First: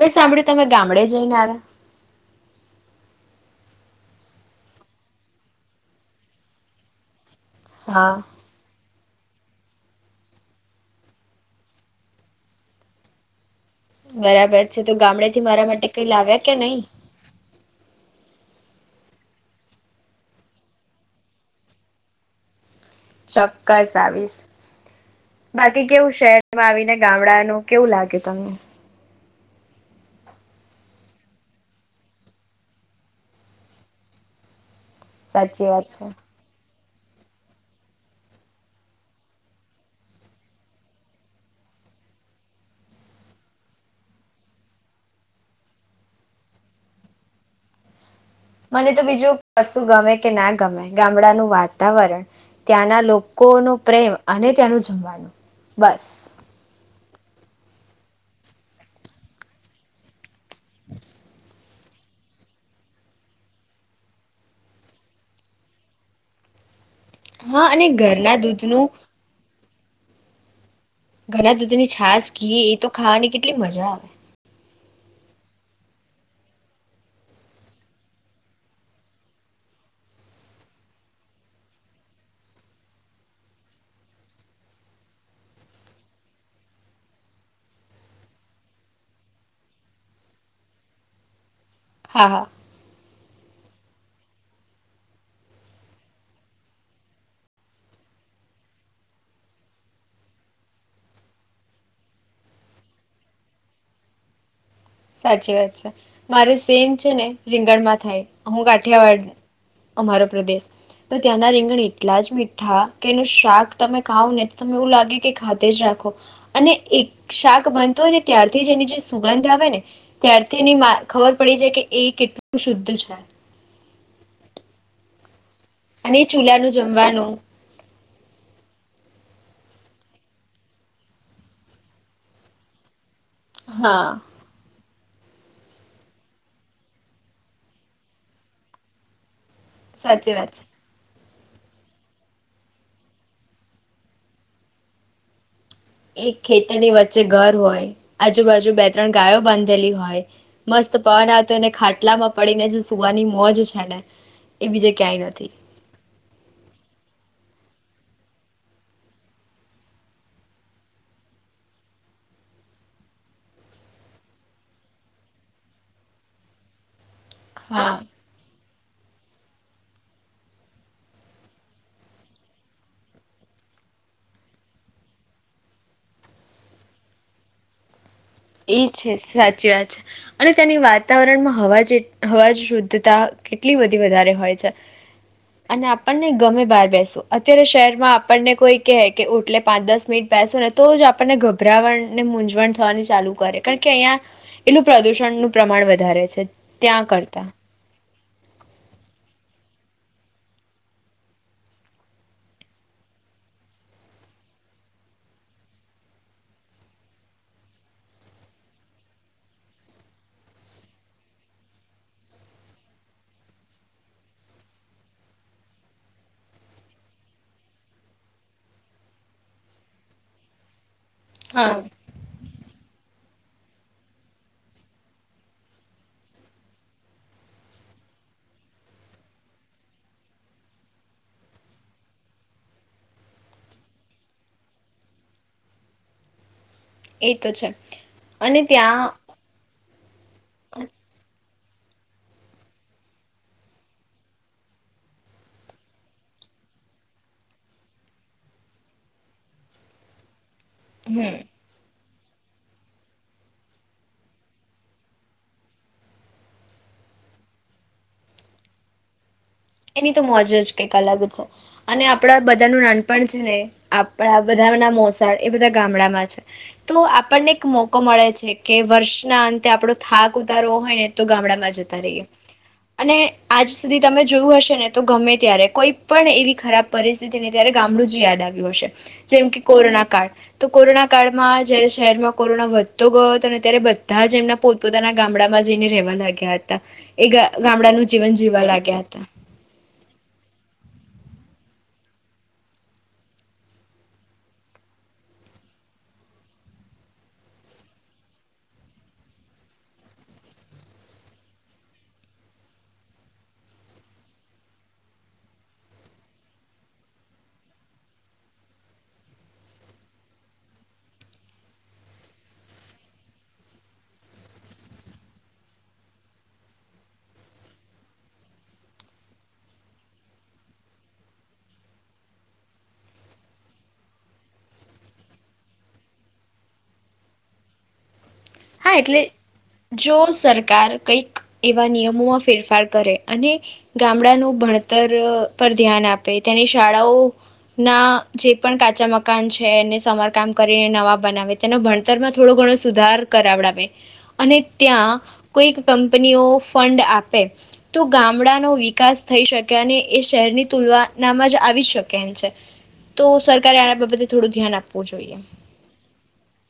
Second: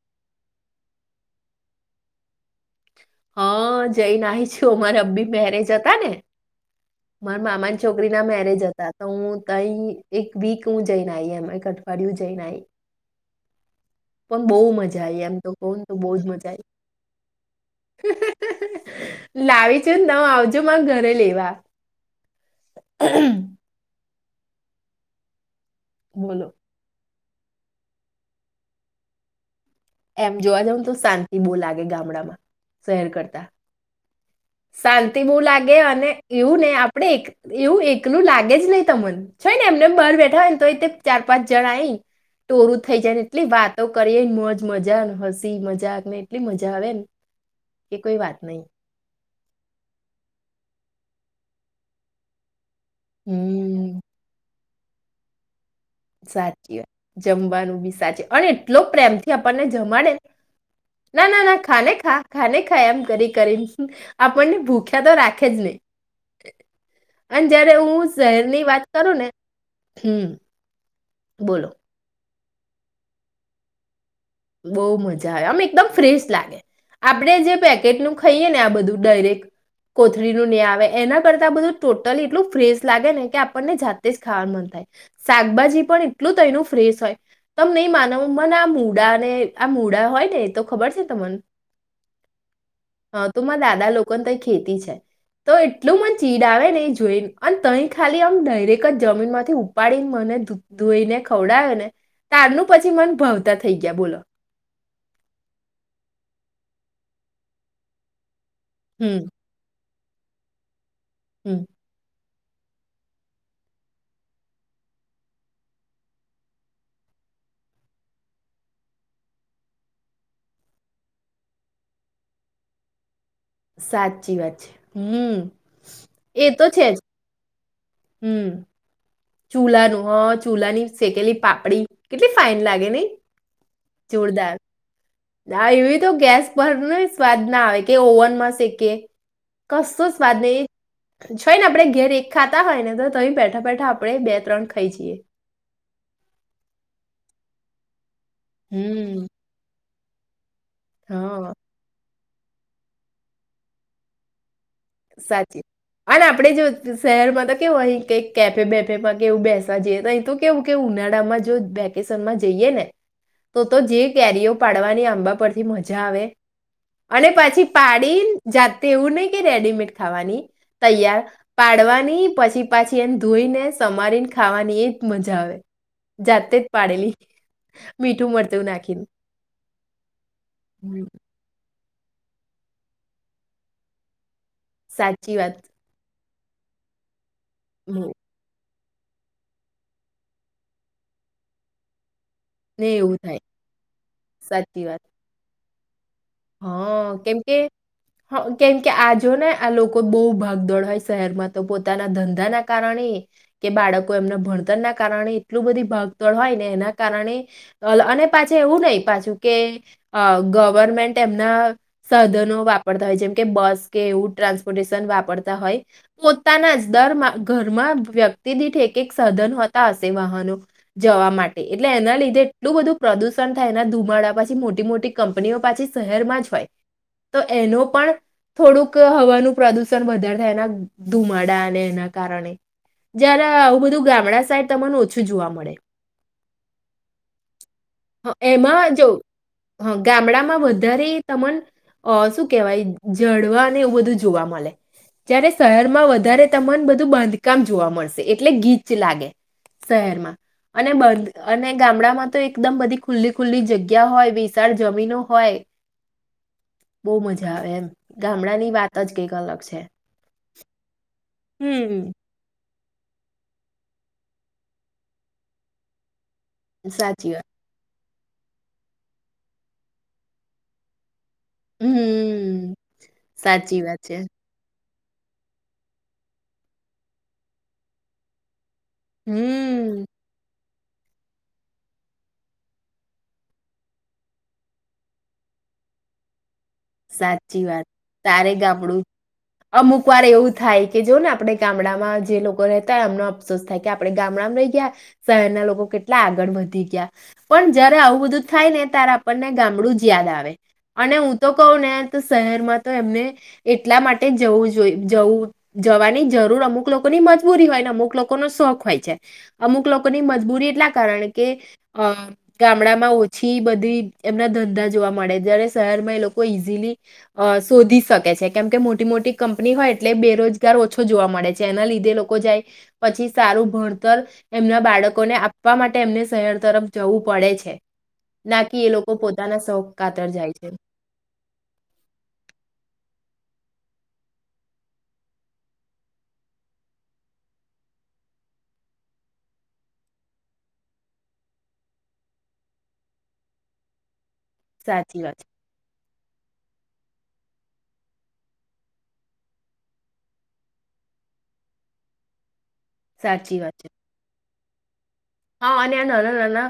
મેં સાંભળ્યું તમે ગામડે જઈને આવ્યા. હા જઈ ને આઈ છું અમારા અભી મેરેજ હતા ને મારા મામાની છોકરી હા ના મેરેજ હતા. તો તાઈ એક વીક હું જઈન આઈ એનું એક અઠવાડિયુ જઈન આઈ. બરાબર છે તો આવી એમ ગામડેથી તો મારા કહું ને માટે તો કઈ બહુ જ લાવ્યા કે મજા નહી? લાવી છું ન આવજો મારાં ઘરે લેવા. ચોક્કસ આવીશ. બાકી કેવું બોલો શહેરમાં આવીને? ગામડાનું કેવું લાગે તમને? એમ જોવા જઉ તો શાંતિ બહ લાગે ગામડામાં શહેર કરતા. શાંતિ બવ સાચી લાગે વાત અને છે એવું ને આપ આપણે એક એવું એકલું લાગે જ નહીં તમને છે ને એમને બહાર બેઠા હોય ને તો એ ચાર પાંચ જણ આઈને ટોળું થઈ જાય ને એટલી વાતો કરીએને મોજ મજા હસી મજાક ને એટલી મજા આવે ને એ કોઈ વાત નહીં મને તો બીજું કશું ગમે કે ના ગમે ગામડાનું વાતાવરણ ત્યાંના લોકો નો હમ પ્રેમ અને ત્યાનું જમવાનું બસ સાચી જમવાનું બી સાચે અને એટલો પ્રેમ થી આપણને જમાડે ને ના ના ના. ખાને ખા ખાને ખા એમ કરી કરી આપણને ભૂખ્યા તો રાખે જ નહી અને હા જયારે હું ઘરના શહેરની વાત દૂધનું કરું ને હમ. ઘરના બોલો દૂધ ની છાસ ઘી એ તો ખાવાની કેટલી મજા આવે. બહુ મજા આવે આમ એકદમ ફ્રેશ લાગે આપડે જે પેકેટ નું ખાઈએ ને આ બધું ડાયરેક્ટ કોથળીનું ને આવે એના કરતા આ બધું ટોટલી એટલું ફ્રેશ લાગે ને કે આપણને જાતે જ ખાવાનું મન થાય શાકભાજી પણ એટલું તો એનું ફ્રેશ હોય તમે નહી માનો મને આમ. મડા અને આ મૂડા હોય ને એ તો ખબર છે તમને? હા હા. હા તો મારા દાદા લોકોને તય ખેતી છે તો એટલું મન ચીડ આવે ને જોઈને અને તય ખાલી આમ ડાયરેક જ જમીન માંથી ઉપાડીને મને ધોઈને ખવડાવે ને ત્યારનું પછી મન ભવતા થઈ ગયા બોલો. સાચી વાત છે મારે સેમ છે ને રીંગણમાં થાય. હું હમ કાઠિયાવાડ અમારો પ્રદેશ તો ત્યાંના હમ રીંગણ એટલા જ મી હા કે એનું શાક તમે ખાવ ને તો તને એવું લાગે કે ખાતે જ રાખો અને એક શાક બનતો હોય ને ત્યારથી જ એની જે સુગંધ આવે ને ત્યારથી એની ખબર પડી છે કે એ કેટલું શુદ્ધ છે. સાચી વાત છે હમ્મ અને એ તો ચૂલાનું છે જ. જમવાનું હમ્મ. ચૂલાનું હ ચૂલાની શેકેલી પાપડી કેટલી ફાાઈન લાગે નય હા જોરદાર ના એવી તો ગેસ પર ન સ્વાદ ના આવે કે ઓવનમાં શેકે કસો સાચી વાત [unintelligible] છોય ને આપણે ઘેર એક ખાતા હોય ને તો તય બેઠા બેઠા આપણે બે ત્રણ ખઈ જીએ. એક ખેતરની વચ્ચે ઘર હોય. આજુબાજુ બે ત્રણ હમ્મ. ગાયો બાંધેલી હોય. [inaudible] મસ્ત પવન હા આવતોને ખાટલામાં પડીને જે સુવાની મોજ છે ને. એ બીજે ક્યાંય નથી સાચી અને આપણેે જો શહેરમાં તો કેવું અહી કઈક કેફે બેફે માં કે એવું બેસવા જઈએ તો અહી તો કેવું કે ઉનાળામાં જો વેકેશન માં જઈએ ને તો તો જે કેરીઓ પાડવાની આંબા પરથી મજા આવે. અને પછી હા પાડી જા તેવું નહીં કે રેડીમેડ ખાવાની તૈયાર પાડવાની પછી પાછી એને ધોઈને સમારીને ખાવાની એજ મજા આવે જાતે જ પાડેલી મીઠું મરચું એ નાખીને છે સાચી વાત છે અને તેની હમ, વાતાવરણમાં હવા જે હવાજ શુદ્ધતા કેટલી બધી વધારે હોય. સાચી વાત અને આપણને ગમે બાર બેસો અત્યારે હમ, શહેરમાં આપણને કોઈ કે કે ઓટલે પાંચ દસ મિનિટ બેસો ને તો જ આપણને ગભરાવણ ને મૂંઝવણ ને થવાની એવું ચાલુ થાય કરે કારણ કે અહીં સાચી એટલું વાત પ્રદુષણનું પ્રમાણ વધારે છે ત્યાં કરતા હ કેમકે આજો ને આ લોકો બહુ ભાગદોડ હોય શહેરમાં તો પોતાના ધંધા ના કારણે કે બાળકો એમના ભણતર ના કારણે એટલું બધી ભાગદોડ હોય ને એના કારણે અને પાછ એવું નહી પાછું કે અ ગવર્મેન્ટ તેમના સાધનો વાપરતા હોય જેમ કે બસ કે એવું ટ્રાન્સપોર્ટેશન વાપરતા હોય પોતાના જ દર ઘરમાં વ્યક્તિ દીઠ એક એક સાધન હોતા હશે વાહનો. જવા માટે હા એટલે એના લીધે એલું બધું પ્રદૂષણ થાયના ધુમાડા પાછી મોટી મોટી કંપનીઓ પાછી શહેરમાં જ હોય તો એનો પણ થોડુંક હવાનું પ્રદુષણ વધારે થાય એના ધુમાડા અને એના કારણે જયારે આવું બધું ગામડા સાઈડ તમને ઓછું જોવા મળે. એ તો છે હ, અને એમાં જો ત્યાં હ ગામડામાં બ ધારે તમન અહ શું કેવાય જળવા ને એવું બધું જોવા મળે. જ્યારે શહેરમાં વધારે તમન બધું બાંધકામ જોવા મળશે એટલે ગીચ લાગે શહેરમાં અને બંધ અને ગામડામાં તો એકદમ બધી ખુલ્લી ખુલ્લી જગ્યા હોય વિશાળ જમીનો હોય બહું મજા આવે એમ. ગામડા ની વાત જ કઈ અલગ છે એની તો મોજ જ કંઈક અલગ અ છે. હમ અને આપડા બ બધા નું નાનપણ છે ને આપણા બધાના મોસાળ એ બધા ગામડામાં છે. તો સાચી વાત આપણને એક મો લોકો મળે છે [unintelligible] વર્ષના અંતે આપડો થાક ઉતારવો હોય ને તો ગામડામાં જતા રહીએ હમ્મ, અને આજ સાચી સુધી વાત છે. તમે હશે ને તો ગમે ત્યારે કોઈ પણ એવી ખરાબ પરિસ્થિતિ ને ત્યારે ગામડું જ યાદ આવ્યું હશે જેમ કે હમ્મ, કોરોના કાળ તો કોરોના કાળમાં જયારે શહેરમાં કોરોના વધતો ગયો હતો અને ત્યારે બધા જ એમના પોતપોતાના ગામડામાં જઈને રહેવા લાગ્યા તા એ ગામડાનું જીવન જીવવા લાગ્યા હ અમુકો વાર એવું થાય કે જો ને આપડે ગામડામાં જે લોકો રહેતા હૈ એમનો અફસોસ થાય કે આપણે ગામડામાં રહી ગયા શહેરના લોકો કેટલા આગળ વધી ગયા. પણ જયારે આવું બધું થાય ને ત્યારે આપણને ગામડું જ યાદ આવે. અને હું તો કહું ને તો શહેરમાં તો એમને એટલા માટે જવું જોઈ જવું જવાની જરૂર અમુક લોકોની મજબૂરી હોય ને અમુક લોકોનો શોખ હોય છે. અમુક લોકોની મજબૂરી એટલા કારણ કે અહ ગામડામાં ઓછી બધી એમના ધંધા જોવા મળે. જયારે શહેરમાં એ લોક કો ઈઝીલી અહ શોધી શકે છે કેમકે મોટી મોટી કંપની હોય એટલે બેરોજગાર ઓછો જોવા મળે છે એના લીધે લોકો જાય પછી સારું ભણતર એમના બાળકોને આપવા માટે એમને શહેર તરફ જવું પડે છે નાકી એ હા લોકો એટલે પોતાના શોખ જો કાતર જાય છે. સરકાર કંઈક એવા નિયમોમાં ફેરફાર કરે. અને ગામડાનું ભણતર અહ પર ધ્યાન આપે તેની શાળાઓ ના જે પણ કાચા મકાન છે એને સમારકામ કરે ને નવા બનાવે તેના ભણતરમાં થોડો ઘણો સુધાર કરાવડાવે. અને ત્યાં સાચી વાત છે. કોઈક કંપનીઓ ફંડ આપ તે તો ગામડાનો વિકાસ થઈ શકે અને એ શહેરની તુલનાનામાં જ આવી શકે એમ છે. તો સાચી વાત છે. સરકારે આના બાબતે થોડું ધ્યાન આપ હા અને નાના નાના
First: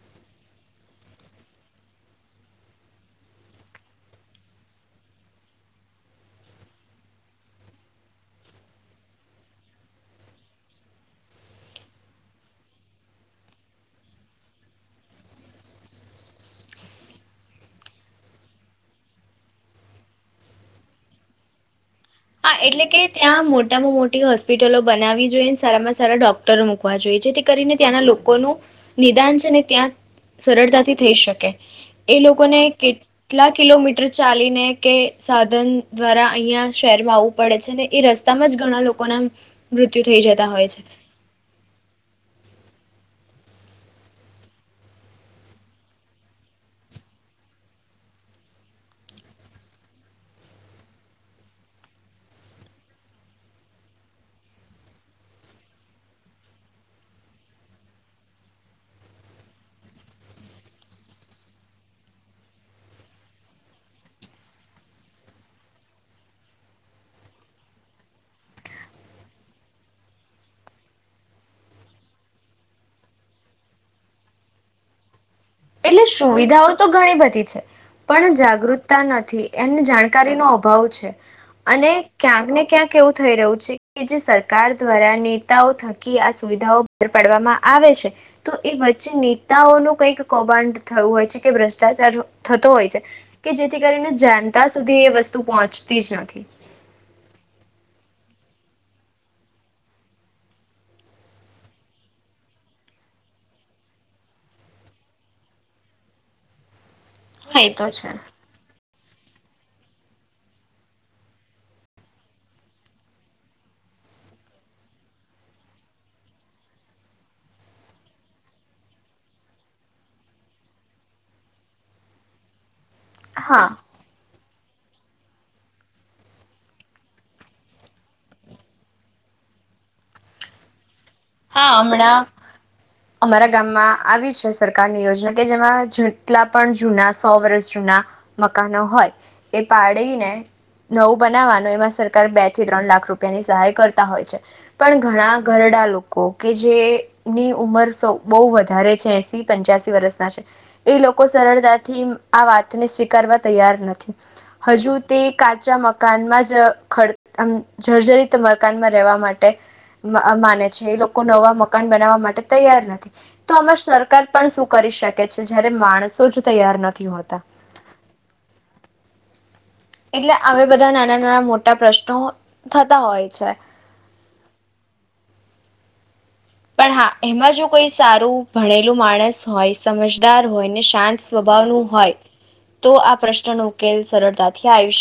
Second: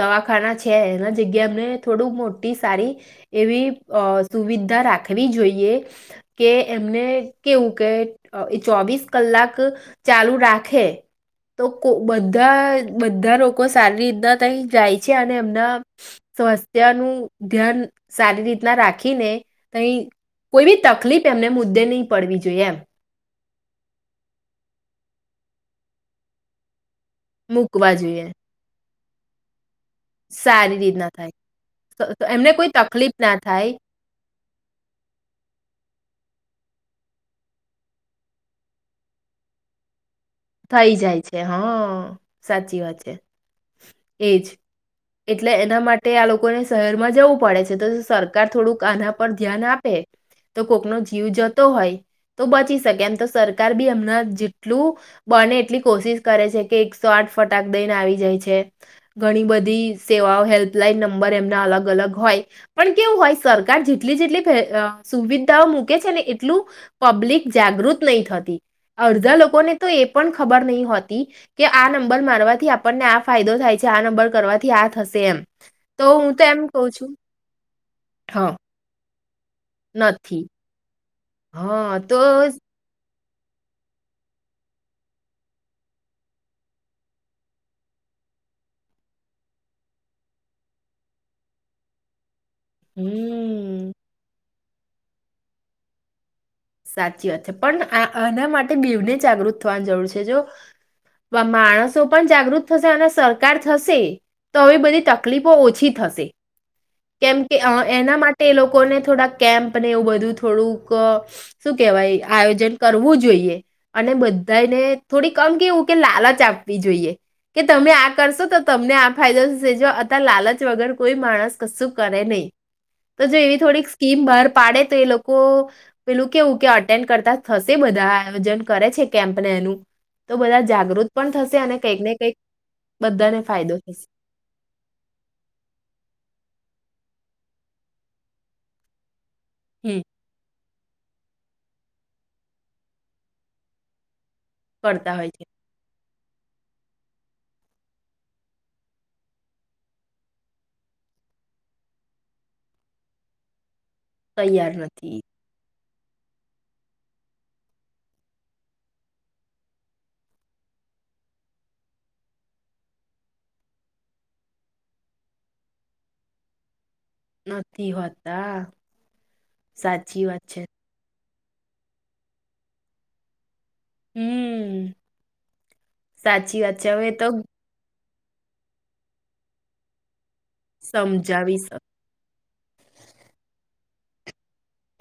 દવા ખાના છે એના જગ્યા એમને થોડું મોટી સારી એવી અહ સુવિધા રાખવી જોઈએ કે એમને કેવું કે એ ચોવીસ કલાક ચાલુ રાખે તો કો બધા બધા લોકો સારી રીતના તઈ જાય છે અને એમના સ્વાસ્થ્ય નું ધ્યાન સારી રીતના રાખીને તઈ કોઈ ભી તકલીફ એમને મુદ્દે નહીં પડવી હા જોઈએ એમ એટલે કે ત્યાં મો ટામાંમોટી હોસ્પિટલો બનાવી જોઈને સારામાં સાર ડોક્ટરો મુક વા જોઈએ જેથી કરીને મૂકવા ત્યાંના જોઈએ લોકોનું નિધાંન છેને ત્યા સારી સરળતાથી રીતના થઈ થાય શકે. તો- એ તો એમને લોકોને કોઈ તકલીફ ના કેટલા થાય કિલોમીટર ચાલી ને કે સાધન દ્વારા અહીંયા શહેરમાં આવવું પડે છે ને એ રસ્તામાં જ ઘણા લોકો ના મૃત્યુ થઈ જતા હોય છે થઈ જાય છે હ સાચી વાત છે એજ એટલે એના માટે આ લોકોને શહેરમાં જવું પડે છે તો સરકાર થોડુંક આના પર ધ્યાન આપે તો કોકનો જીવ જતો હોય તો બચી શકે એમ તો સરકાર ભી એમના જેટલું બને એટલી કોશિશ કરે છે કે એકસો આઠ ફટાક દઈને આવી જાય છે ઘણી બધી સેવાઓ હેલ્પલાઈન નંબર એમના અલગ અલગ હોય પણ કેવું હોય સરકાર જેટલી જેટલી સુવિધાઓ મૂકે છે ને એટલું પબ્લિક જાગૃત નહી થતી અડધા લોકોને તો એ પણ ખબર નહી હોતી કે આ નંબર મારવાથી આપણને આ ફાયદો થાય છે આ નંબર કરવાથી આ થશે એમ એટલે તો હું એમ સુવિધાઓ કઉ તો છું ઘણી બધી છે પણ હા જાગૃતતા નથી એને નથી જાણકારીનો અભાવ છે અને હા તો ક્યાંક હમ ને ક્યાંક એવું થઈ રહ્યું છે કે જે સરકાર દ્વારા નેતાઓ થકી આ સુવિધાઓ બહાર પાડવામાં આવે છે તો એ વચ્ચે નેતાઓ નો કઈક કૌભાંડ થયું હોય છે કે ભ્રષ્ટાચાર થતો હોય છે કે જેથી કરીને જાન ત્યાં સુધી એ વસ્તુ પહોંચતી જ નથી સાચી વાત છે પણ આ આના માટે બેવને જાગૃત થવાની જરૂર છે જો માણસો પણ જાગૃત થશે અને સરકાર થશે તો હવે બધી તકલીફો ઓછી થશે કેમ કે હા અ એ તો છે. એના માટે એ લોકોને થોડાક કેમ્પ ને એવું બધું થોડુંક શું કેહેવાય આયોજન કરવું જોઈએ અને બધાને થોડી કમ કેવું કે લાલચ આપવી જોઈએ કે તમે આ કરશો તો તમને આ ફાયદોજો અ લાલચ વગર કોઈ માણસ કશું કરે નહી. તો જો એવી હા. થોડીક સ્કીમ બહાર પાડે તો એ લોકો પેલું કેવું કે અટેન્ડ કરતા થશે બધા આયોજન કરે છે કેમ્પ ને એનું તો બધા જાગૃત પણ થશે હા અને કંઈક ને હમણાં કંઈક બધાને અમારા ફાયદો ગામમાં થશે આવી છે સરકારની યોજના કે જેમાં જેટલા પણ જુના સો વર્ષ જૂના મકાનો હોય એ હમ પાળીને નવું બનાવાનું એમાં સરકાર બે થી ત્રણ લાખ રૂપિયાની સહાય કરતા હોય છે. પણ કરતા હોય ઘણા છે ઘરડા લોકો કે જેની ઉમર બહુ વધારે છે એસી પંચ્યાસી વર્ષના છે એ લોકો સરળતાથી આ વાતને સ્વીકારવા તૈયાર નથી તૈયાર હજુ નથી તે કાચા મ મકાનમાં જ ખ આમ જર્જરીિત મકાનમાં રહેવા માટે માને એ લોકો નવા મકાન બનાવવા માટે તૈયાર નથી તો આમાં સરકાર પણ શું કરી શકે છે જયારે માણસો જ તૈયાર નથી હોતા. નથી હોતા. સાચી એટલે વાત છે હવે બધા નાના નાનામોટા પ્રશ્નો થતા હોય છે હમ સાચી વાત છે પણ હવે હા તો એમાં જો કોઈ સારું ભણેલું માણસ હોય સમજ હોય ને શાંત સ્વભાવ સમજાવીશ ન હોય તો આ પ્રશ્ન ન કેલ સરળતા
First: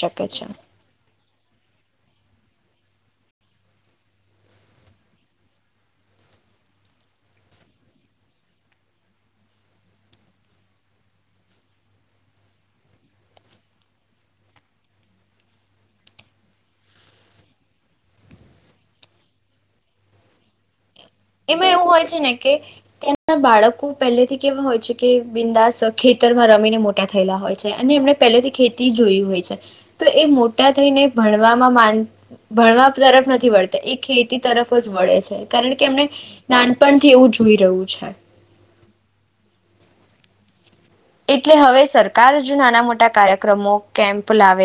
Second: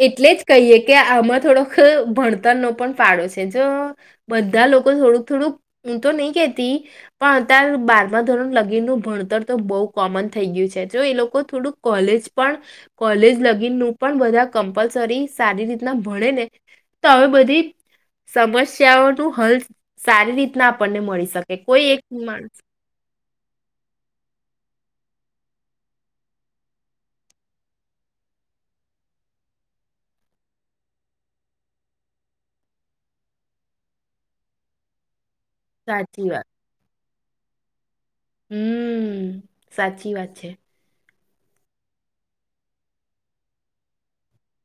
એટલે જ કહીએ કે આમાં થોડોખ ભણતરનો પણ પાળો છે. જો બધા લોકો થોડુંક થોડુંક હું તો નહી કેતી પણ અતાર બારમા ધોરણ લગીનનું ભણતર તો બોવ કોમન થઈ ગ્યું છે. જો એ લોકો થોડુંક કોલેજ પણ કોલેજ લગીનનું પણ બધા કમ્પલસરી સારી રીતના ભણેે ને તો હવે બધી સમસ્યાઓનું હલ સારી રીતના આપણને મળી શકે. કોઈ એક માણસ ના બાળકો પહેલેથી કેવા હોય છે કે બિંદાસ ખેતરમાં રમીને મોટા થયેલા હોય છે અને એમને પહેલેથી ખેતી જોઈ હોય છે. તો એ મોટા થઈને ભણવામાં માન ભણવા તરફ નથી વળતા એ ખેતી તરફ જ વળે છે. કારણ કે એમને સાચી નાનપ ણથી એવું જોઈ રહ્યું છે. હમ્મ, સાચી વાત છે. એટલે હવે સરકાર જો નાના મોટા કાર્યક્રમો, કેમ્પ લાવે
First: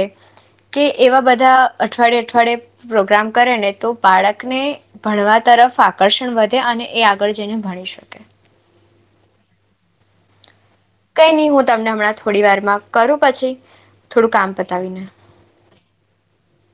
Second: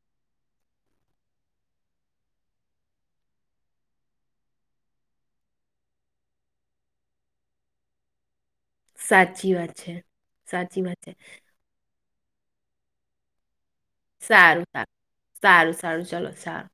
કે એવા બધા અઠવાડયે અઠવાડયે પ્રોગ્રામ કરે ને તો બાળકને ભણવા તરફ આકર્ષણ વધે અને એ આગળ જઈને ભણી શકે. સાચી વાત છે. સાચી વાત છે. કંઈ નહીં હું તમને હમણાં થોડી વારમાં કરું પછી. થોડું કામ સારું સારું પતાવીને સારું સારું ચલો સારું.